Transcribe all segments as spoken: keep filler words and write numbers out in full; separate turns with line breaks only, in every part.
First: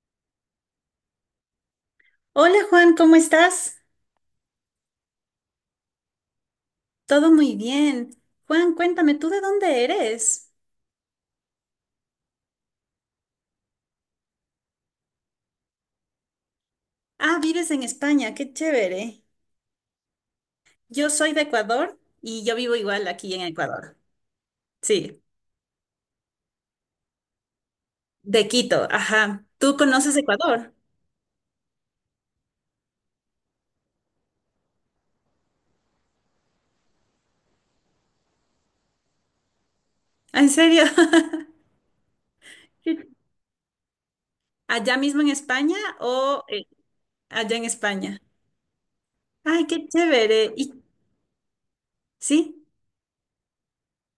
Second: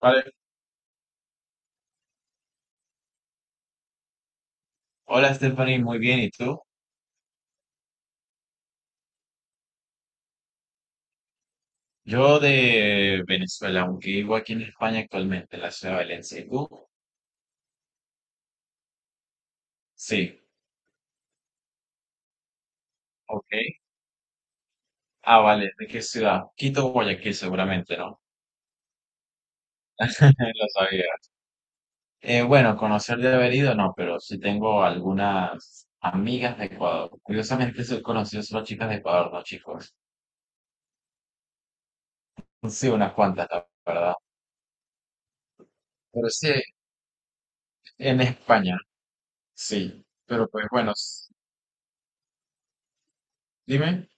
Vale.
Hola Juan, ¿cómo estás?
Hola Stephanie, muy bien. ¿Y tú?
Todo muy bien. Juan, cuéntame, ¿tú de dónde eres?
Yo de Venezuela, aunque vivo aquí en España actualmente, en la ciudad de Valencia. ¿Y tú?
Ah, vives en España, qué chévere.
Sí,
Yo soy de Ecuador y yo vivo igual aquí en
ok.
Ecuador. Sí,
Ah, vale. ¿De qué ciudad? Quito, Guayaquil, seguramente, ¿no?
de Quito, ajá. ¿Tú conoces
Lo
Ecuador?
sabía. Eh, bueno, conocer de haber ido, no, pero sí tengo algunas amigas de Ecuador. Curiosamente, soy conocido solo chicas de Ecuador, no chicos.
Ah, ¿en serio?
Sí,
Sí.
unas cuantas, la verdad.
¿Allá mismo en España
Pero
o
sí,
eh, allá en España?
en España,
Ay, qué
sí. Pero
chévere.
pues
¿Y
bueno, s-
sí?
dime.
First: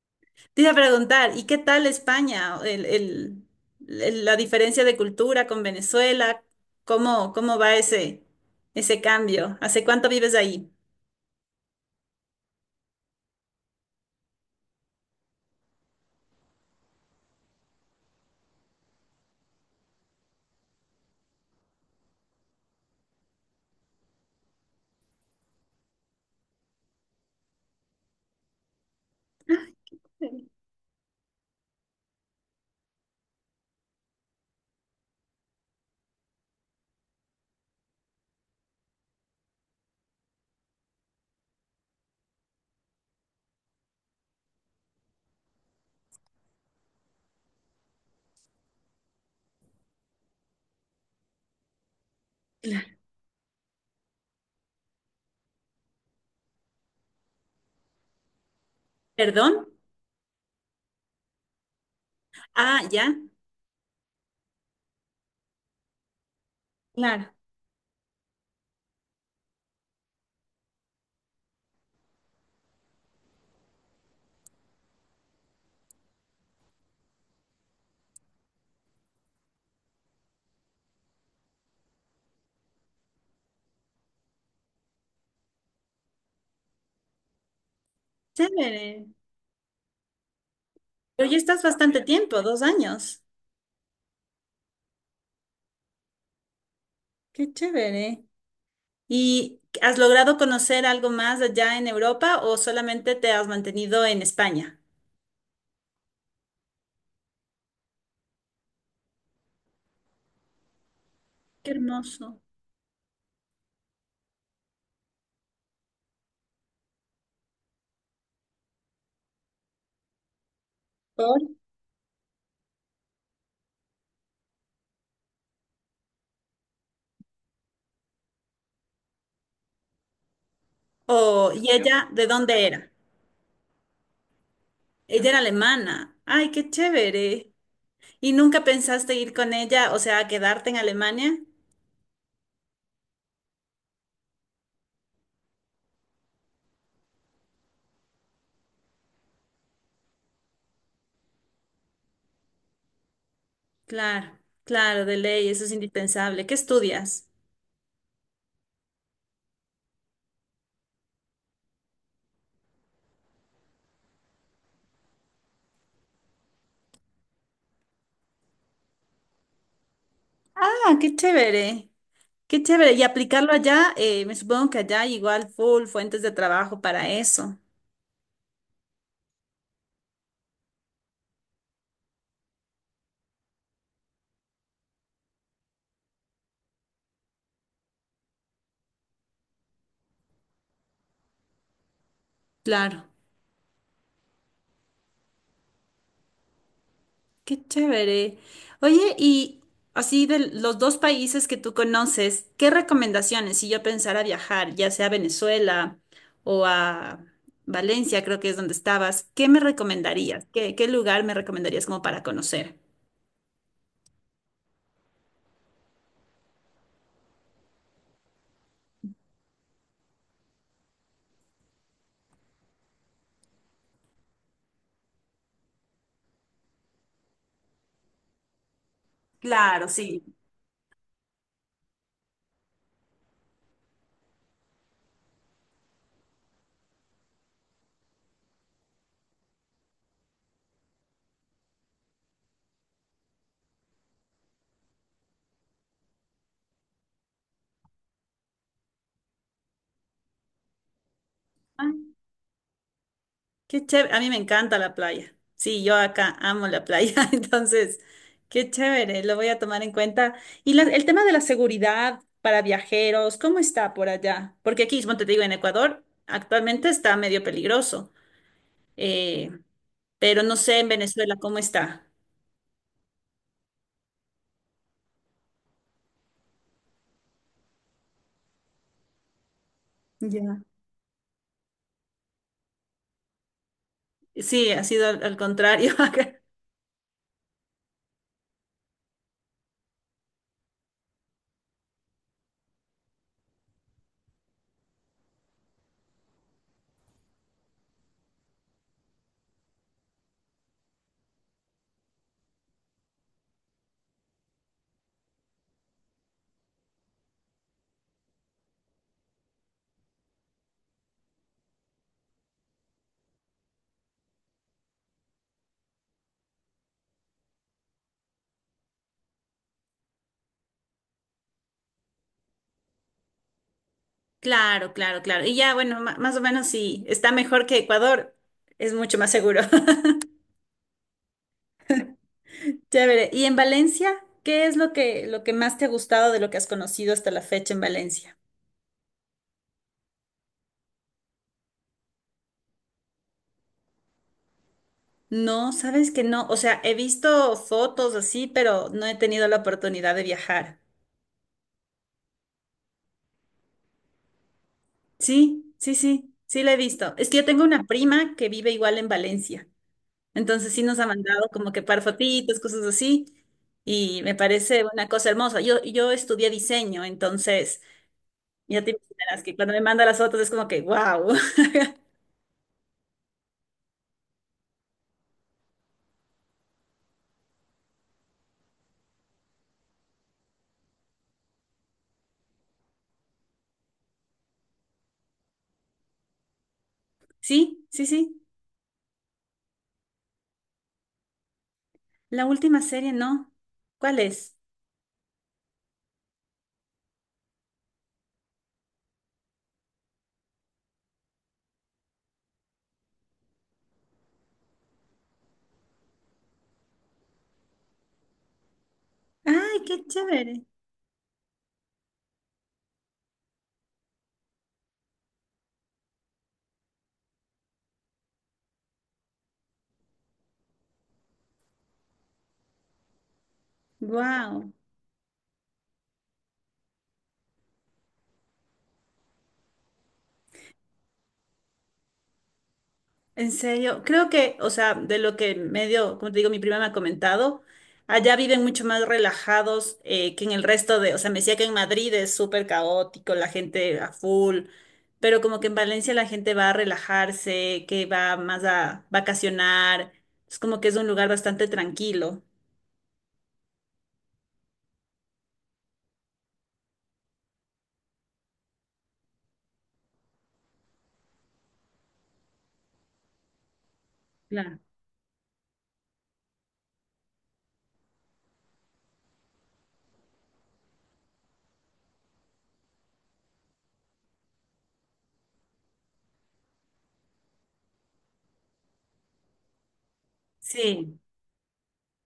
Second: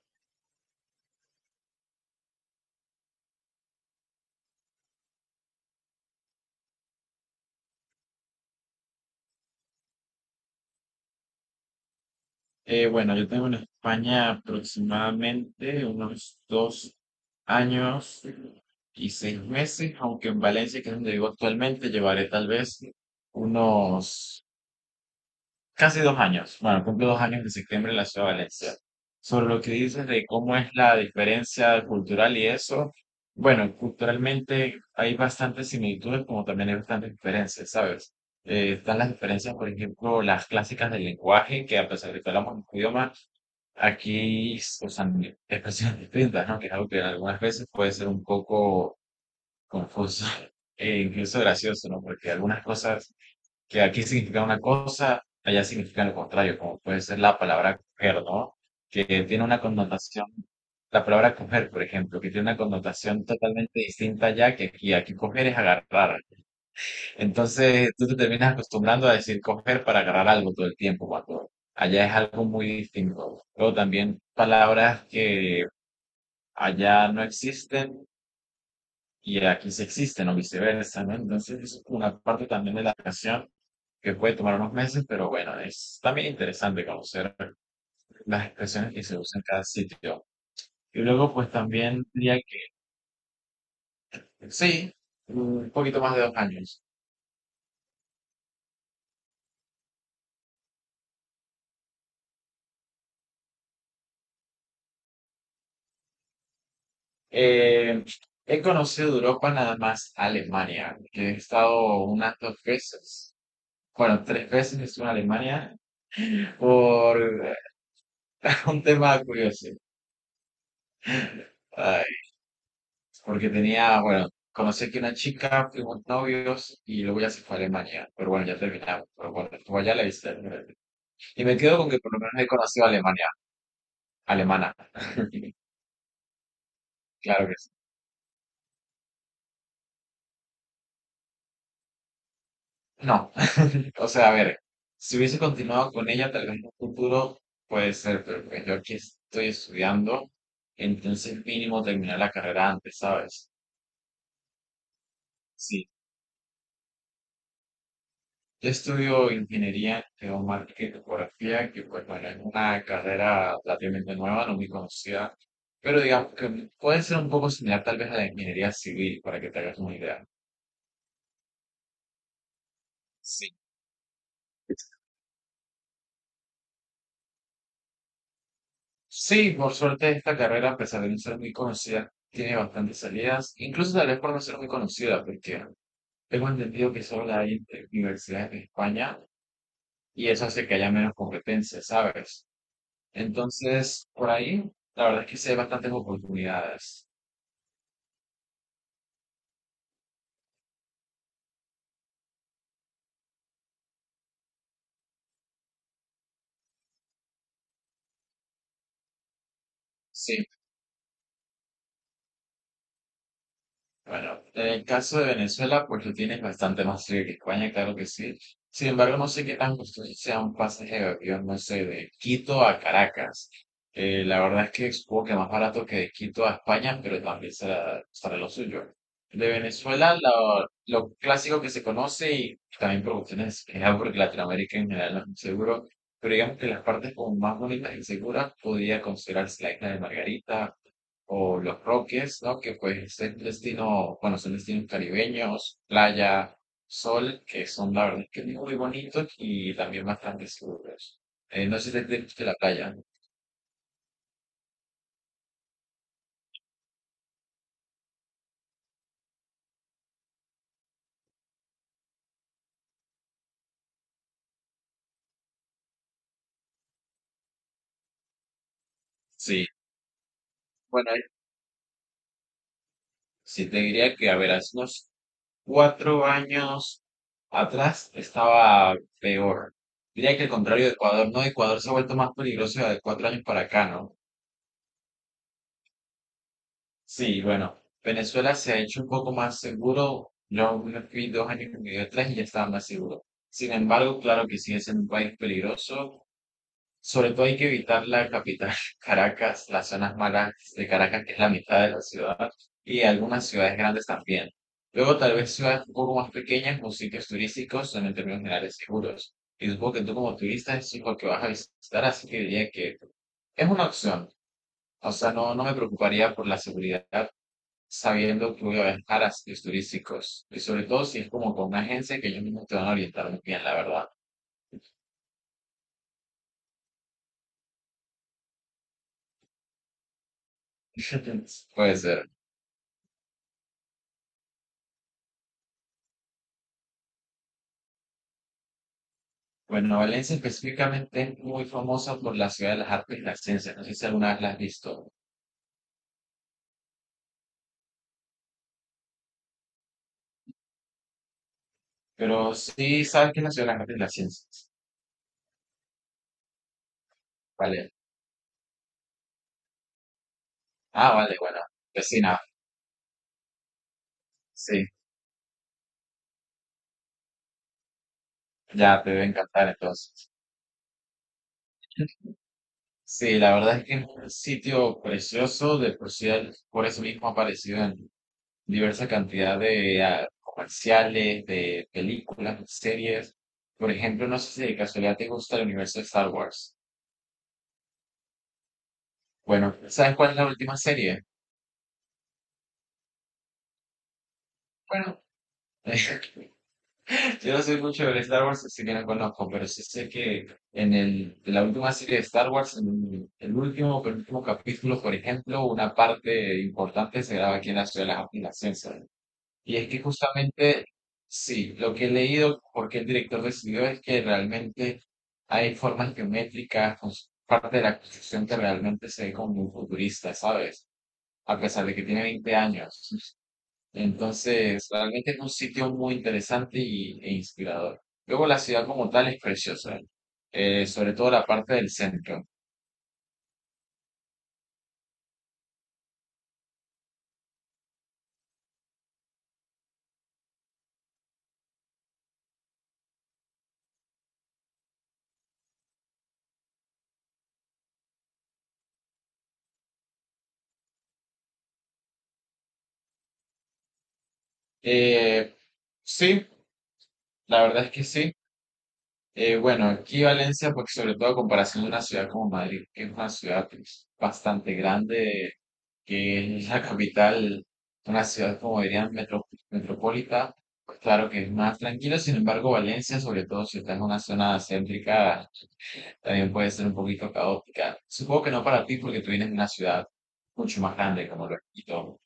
Te iba a preguntar, ¿y qué tal España? El, el- el- la diferencia de cultura con Venezuela, ¿cómo, cómo va ese, ese cambio? ¿Hace cuánto vives ahí?
Eh, bueno, yo tengo en España aproximadamente unos dos años y seis meses, aunque en Valencia, que es donde vivo actualmente, llevaré tal vez unos casi dos años. Bueno, cumplo dos años de septiembre en la ciudad de Valencia. Sobre lo que dices de cómo es la diferencia cultural y eso, bueno, culturalmente hay bastantes similitudes, como también hay bastantes diferencias, ¿sabes? Eh, están las diferencias, por ejemplo, las clásicas del lenguaje, que a pesar de que hablamos un idioma, Aquí, o sea, mi expresiones distintas, ¿no? Que es algo que algunas veces puede ser un poco confuso e incluso gracioso, ¿no? Porque algunas
Claro.
cosas que aquí significan una cosa, allá significan lo contrario, como puede ser la palabra coger, ¿no? Que tiene
¿Perdón?
una connotación, la palabra coger, por ejemplo, que tiene una
Ah, ya.
connotación totalmente distinta allá que aquí. Aquí coger es agarrar,
Claro.
entonces tú te terminas acostumbrando a decir coger para agarrar algo todo el tiempo, cuando allá es algo muy distinto. Luego también palabras que allá no existen y aquí sí existen o viceversa, ¿no? Entonces es una parte también de la canción que puede tomar unos meses, pero bueno, es también interesante conocer las expresiones que
Chévere.
se usan en cada sitio. Y
Pero
luego
ya
pues
estás bastante
también diría
tiempo,
que
dos años.
sí, un poquito más de dos años.
Qué chévere. ¿Y has logrado conocer algo más allá en Europa o solamente te has mantenido en España?
Eh, He conocido Europa nada más Alemania, que he
Qué
estado unas
hermoso.
dos veces. Bueno, tres veces estuve en Alemania por un tema curioso.
Por-
Ay, porque tenía, bueno, conocí aquí una chica, fuimos novios y luego ya se fue a Alemania. Pero bueno, ya terminamos. Pero bueno, estuvo allá la viste. Y
O,
me
¿y
quedo con que
ella
por lo
de
menos he
dónde
conocido
era?
a Alemania, alemana.
Ella era alemana. Ay, qué
Claro
chévere.
que sí.
¿Y nunca pensaste ir con ella, o sea, a quedarte en Alemania?
No, o sea, a ver, si hubiese continuado con ella, tal vez en un futuro puede ser, pero pues yo aquí estoy estudiando, entonces mínimo terminar la carrera antes, ¿sabes?
Claro, claro, de ley, eso es
Sí,
indispensable. ¿Qué estudias?
yo estudio ingeniería geomática y topografía, que pues bueno, es una carrera relativamente nueva, no muy conocida, pero digamos que puede ser un poco similar tal vez a la ingeniería civil, para que te hagas una idea.
Ah, qué chévere. Qué chévere. Y aplicarlo allá, eh, me supongo que allá hay igual full fuentes de trabajo para eso.
Sí, por suerte esta carrera, a pesar de no ser muy conocida, tiene bastantes salidas, incluso tal vez por no ser muy conocida, porque tengo entendido que solo hay entre universidades de España y eso hace que haya menos competencia, ¿sabes?
Claro.
Entonces, por ahí, la verdad es que sí hay bastantes oportunidades.
Qué chévere. Oye, y así de los dos países que tú conoces, ¿qué recomendaciones si yo pensara viajar, ya sea a Venezuela o a Valencia, creo que es donde estabas, ¿qué me
Sí,
recomendarías? ¿Qué, qué lugar me recomendarías como para conocer?
bueno, en el caso de Venezuela, pues lo tienes bastante más frío que España, claro que sí. Sin embargo, no sé qué tan costoso sea un pasaje de avión, no sé, de Quito a Caracas. Eh, la verdad es que supongo que más barato que de Quito a España, pero también será, será lo suyo. De
Claro,
Venezuela,
sí.
lo, lo clásico que se conoce, y también por cuestiones de seguridad, porque Latinoamérica en general no es muy seguro, pero digamos que las partes como más bonitas y seguras podría considerarse la isla de Margarita, o los Roques, ¿no? Que pues es destino, bueno, son destinos caribeños, playa, sol, que son la verdad que muy bonitos y también bastante seguros. Eh, no sé si te gusta la playa.
Qué chévere, a mí me encanta la playa. Sí, yo acá amo la playa, entonces, qué chévere, lo voy a tomar en cuenta. Y la- el tema de la seguridad para viajeros, ¿cómo está por allá? Porque aquí, como te digo, en Ecuador actualmente está medio peligroso, eh,
Sí,
pero no sé en
bueno, eh,
Venezuela cómo está.
sí te diría que, a ver, hace unos cuatro años atrás estaba peor. Diría que el
Ya.
contrario de Ecuador, ¿no? Ecuador se ha vuelto más peligroso de cuatro años para acá, ¿no?
Sí, ha sido al, al contrario. Acá.
Sí, bueno, Venezuela se ha hecho un poco más seguro. Yo me fui dos años y medio, tres y ya estaba más seguro. Sin embargo, claro que sigue siendo un país peligroso. Sobre todo hay que evitar la capital, Caracas, las zonas malas de Caracas, que es la mitad de la ciudad, y algunas ciudades grandes también. Luego, tal vez ciudades un poco más pequeñas o sitios turísticos son en términos generales seguros. Y supongo que tú como turista es lo que vas a visitar, así que diría que es una opción. O sea, no, no me preocuparía por la seguridad sabiendo que voy a viajar a sitios turísticos. Y sobre todo si es como con una agencia que ellos mismos te van a orientar muy bien, la verdad.
Claro, claro, claro. Y ya, bueno, ma- más o menos sí, está mejor que Ecuador, es mucho más seguro.
Puede ser.
Chévere. ¿Y en Valencia? ¿Qué es lo que, lo que más te ha gustado de lo que has conocido hasta la fecha en Valencia?
Bueno, Valencia específicamente es muy famosa por la ciudad de las artes y las ciencias. No sé si alguna vez la has visto,
No, sabes que no. O sea, he visto fotos así, pero no he tenido la oportunidad de viajar.
pero sí sabes que es la ciudad de las artes y las ciencias.
Sí, sí, sí, sí la he visto. Es que yo tengo una
Vale.
prima que vive igual en Valencia. Entonces sí nos ha
Ah, vale,
mandado
bueno.
como que par
Vecina,
fotitos, cosas así. Y me parece
sí,
una cosa hermosa. Yo, yo estudié diseño, entonces ya te
ya te debe
imaginarás que
encantar
cuando me manda las
entonces.
fotos es como que, wow.
Sí, la verdad es que es un sitio precioso, de por sí, por eso mismo ha aparecido en diversa cantidad de ah, comerciales, de películas, de series. Por ejemplo, no sé si de casualidad te gusta el universo de Star Wars.
Sí, sí, sí.
Bueno, ¿sabes cuál es la última serie?
La última serie no. ¿Cuál es?
Bueno, yo no soy mucho de Star Wars, así que no conozco, pero sí sé que en el, en la última serie de Star Wars, en el último, penúltimo capítulo, por ejemplo, una parte importante se graba aquí en la ciudad de las, en
¡Ay,
Y es
qué
que
chévere!
justamente, sí, lo que he leído, porque el director decidió es que realmente hay formas geométricas, cons- parte de la construcción que realmente se ve como muy futurista, ¿sabes? A pesar de que tiene veinte años.
¡Wow!
Entonces, realmente es un sitio muy interesante y, e inspirador. Luego la ciudad como tal es preciosa, eh, sobre todo la parte del centro.
En serio, creo que, o sea, de lo que medio, como te digo, mi prima me ha comentado, allá viven mucho más relajados eh, que en el resto de, o sea, me decía que en Madrid es súper caótico, la gente a full, pero como que en Valencia la gente va a relajarse, que va más a vacacionar, es como que es un lugar bastante tranquilo.
Eh, sí, la verdad es que sí. Eh, bueno, aquí Valencia, pues sobre todo a comparación de una ciudad como Madrid, que es una ciudad pues, bastante
Claro.
grande, que es la capital, una ciudad como dirían metro- metropolita, pues claro que es más tranquila, sin embargo Valencia, sobre todo si estás en una zona céntrica, también puede ser un poquito caótica. Supongo que no para ti porque tú vienes de una ciudad mucho más
Sí,
grande como lo es Quito,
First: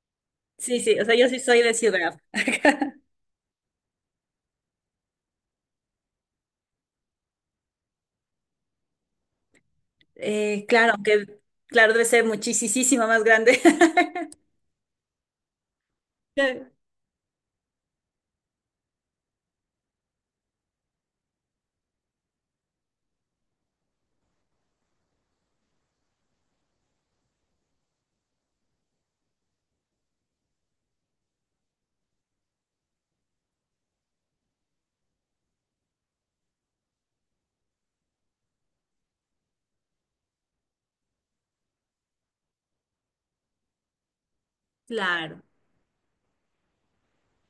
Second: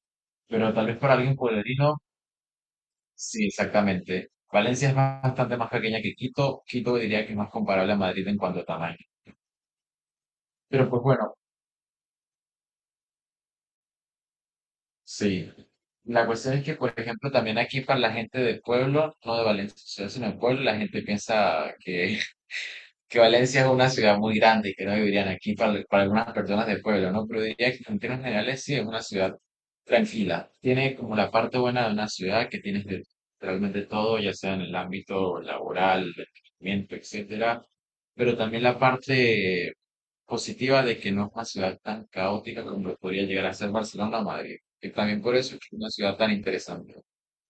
pero
sí,
tal
sí,
vez
o sea,
para
yo
alguien
sí soy de
pueblerino
ciudad.
Sí, exactamente. Valencia es bastante más pequeña que Quito. Quito diría que es más comparable a Madrid en cuanto a tamaño.
Eh,
Pero
claro,
pues bueno,
aunque claro, debe ser muchísimo más grande.
sí. La cuestión es
Qué-
que, por ejemplo, también aquí para la gente de pueblo, no de Valencia, sino de pueblo, la gente piensa que es que Valencia es una ciudad muy grande y que no vivirían aquí para, para algunas personas de pueblo, ¿no? Pero diría que en términos generales sí es una ciudad tranquila. Tiene como la parte buena de una ciudad que tienes de- realmente todo, ya sea en el ámbito laboral, de entretenimiento, etcétera, pero también la parte positiva de que no es una ciudad tan caótica como lo podría llegar a ser Barcelona o Madrid, que también por
Claro,
eso es que es una ciudad tan interesante.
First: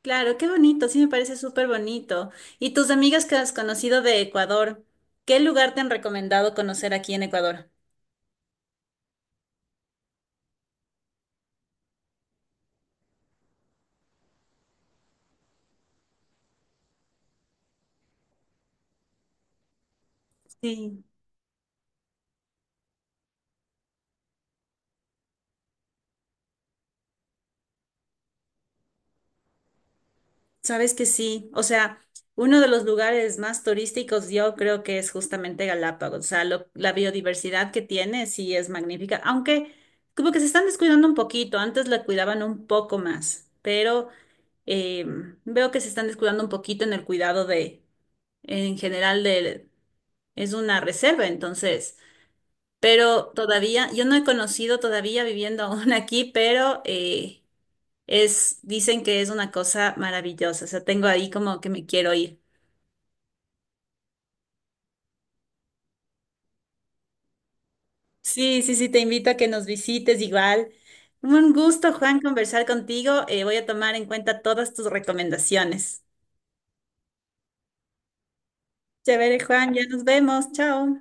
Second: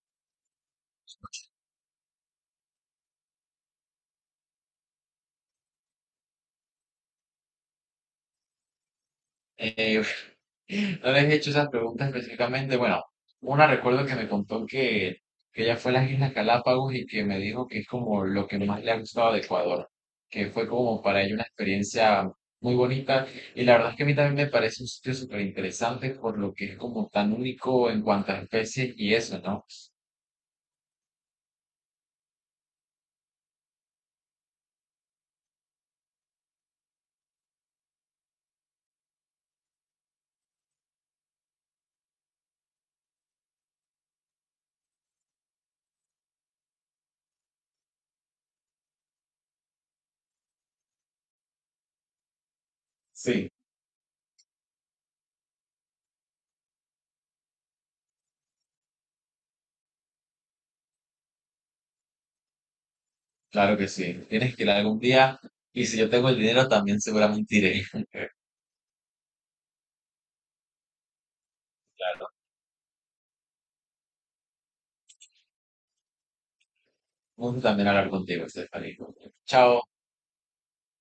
claro, qué bonito, sí me parece súper bonito. ¿Y tus amigas que has conocido de Ecuador, qué lugar te han recomendado conocer aquí en Ecuador?
Eh, No les he hecho esas preguntas específicamente. Bueno, una recuerdo que me contó que, que ella fue a las Islas Galápagos y que me dijo que es como lo que más le ha gustado de Ecuador, que fue como
Sí,
para ella una experiencia muy bonita. Y la verdad es que a mí también me parece un sitio súper interesante por lo que es como tan único en cuanto a especies y eso, ¿no?
sabes que sí. O sea, uno de los lugares más turísticos yo creo que es justamente Galápagos. O sea, lo- la biodiversidad que tiene sí es magnífica, aunque como que se están descuidando un poquito, antes la cuidaban un poco más, pero eh, veo que se están descuidando un poquito en el cuidado de, en general, de, es una reserva, entonces, pero
Sí,
todavía, yo no he conocido todavía viviendo aún aquí, pero eh, es, dicen que es una cosa maravillosa, o sea, tengo ahí como que me quiero ir.
claro que sí. Tienes que ir algún día y si yo tengo el dinero también seguramente iré.
Sí, sí, sí, te invito a que nos visites igual. Un gusto, Juan, conversar contigo. Eh, voy a tomar en cuenta todas tus recomendaciones.
Un gusto también hablar contigo, Estefanía.
Chévere, Juan, ya
Chao.
nos vemos. Chao.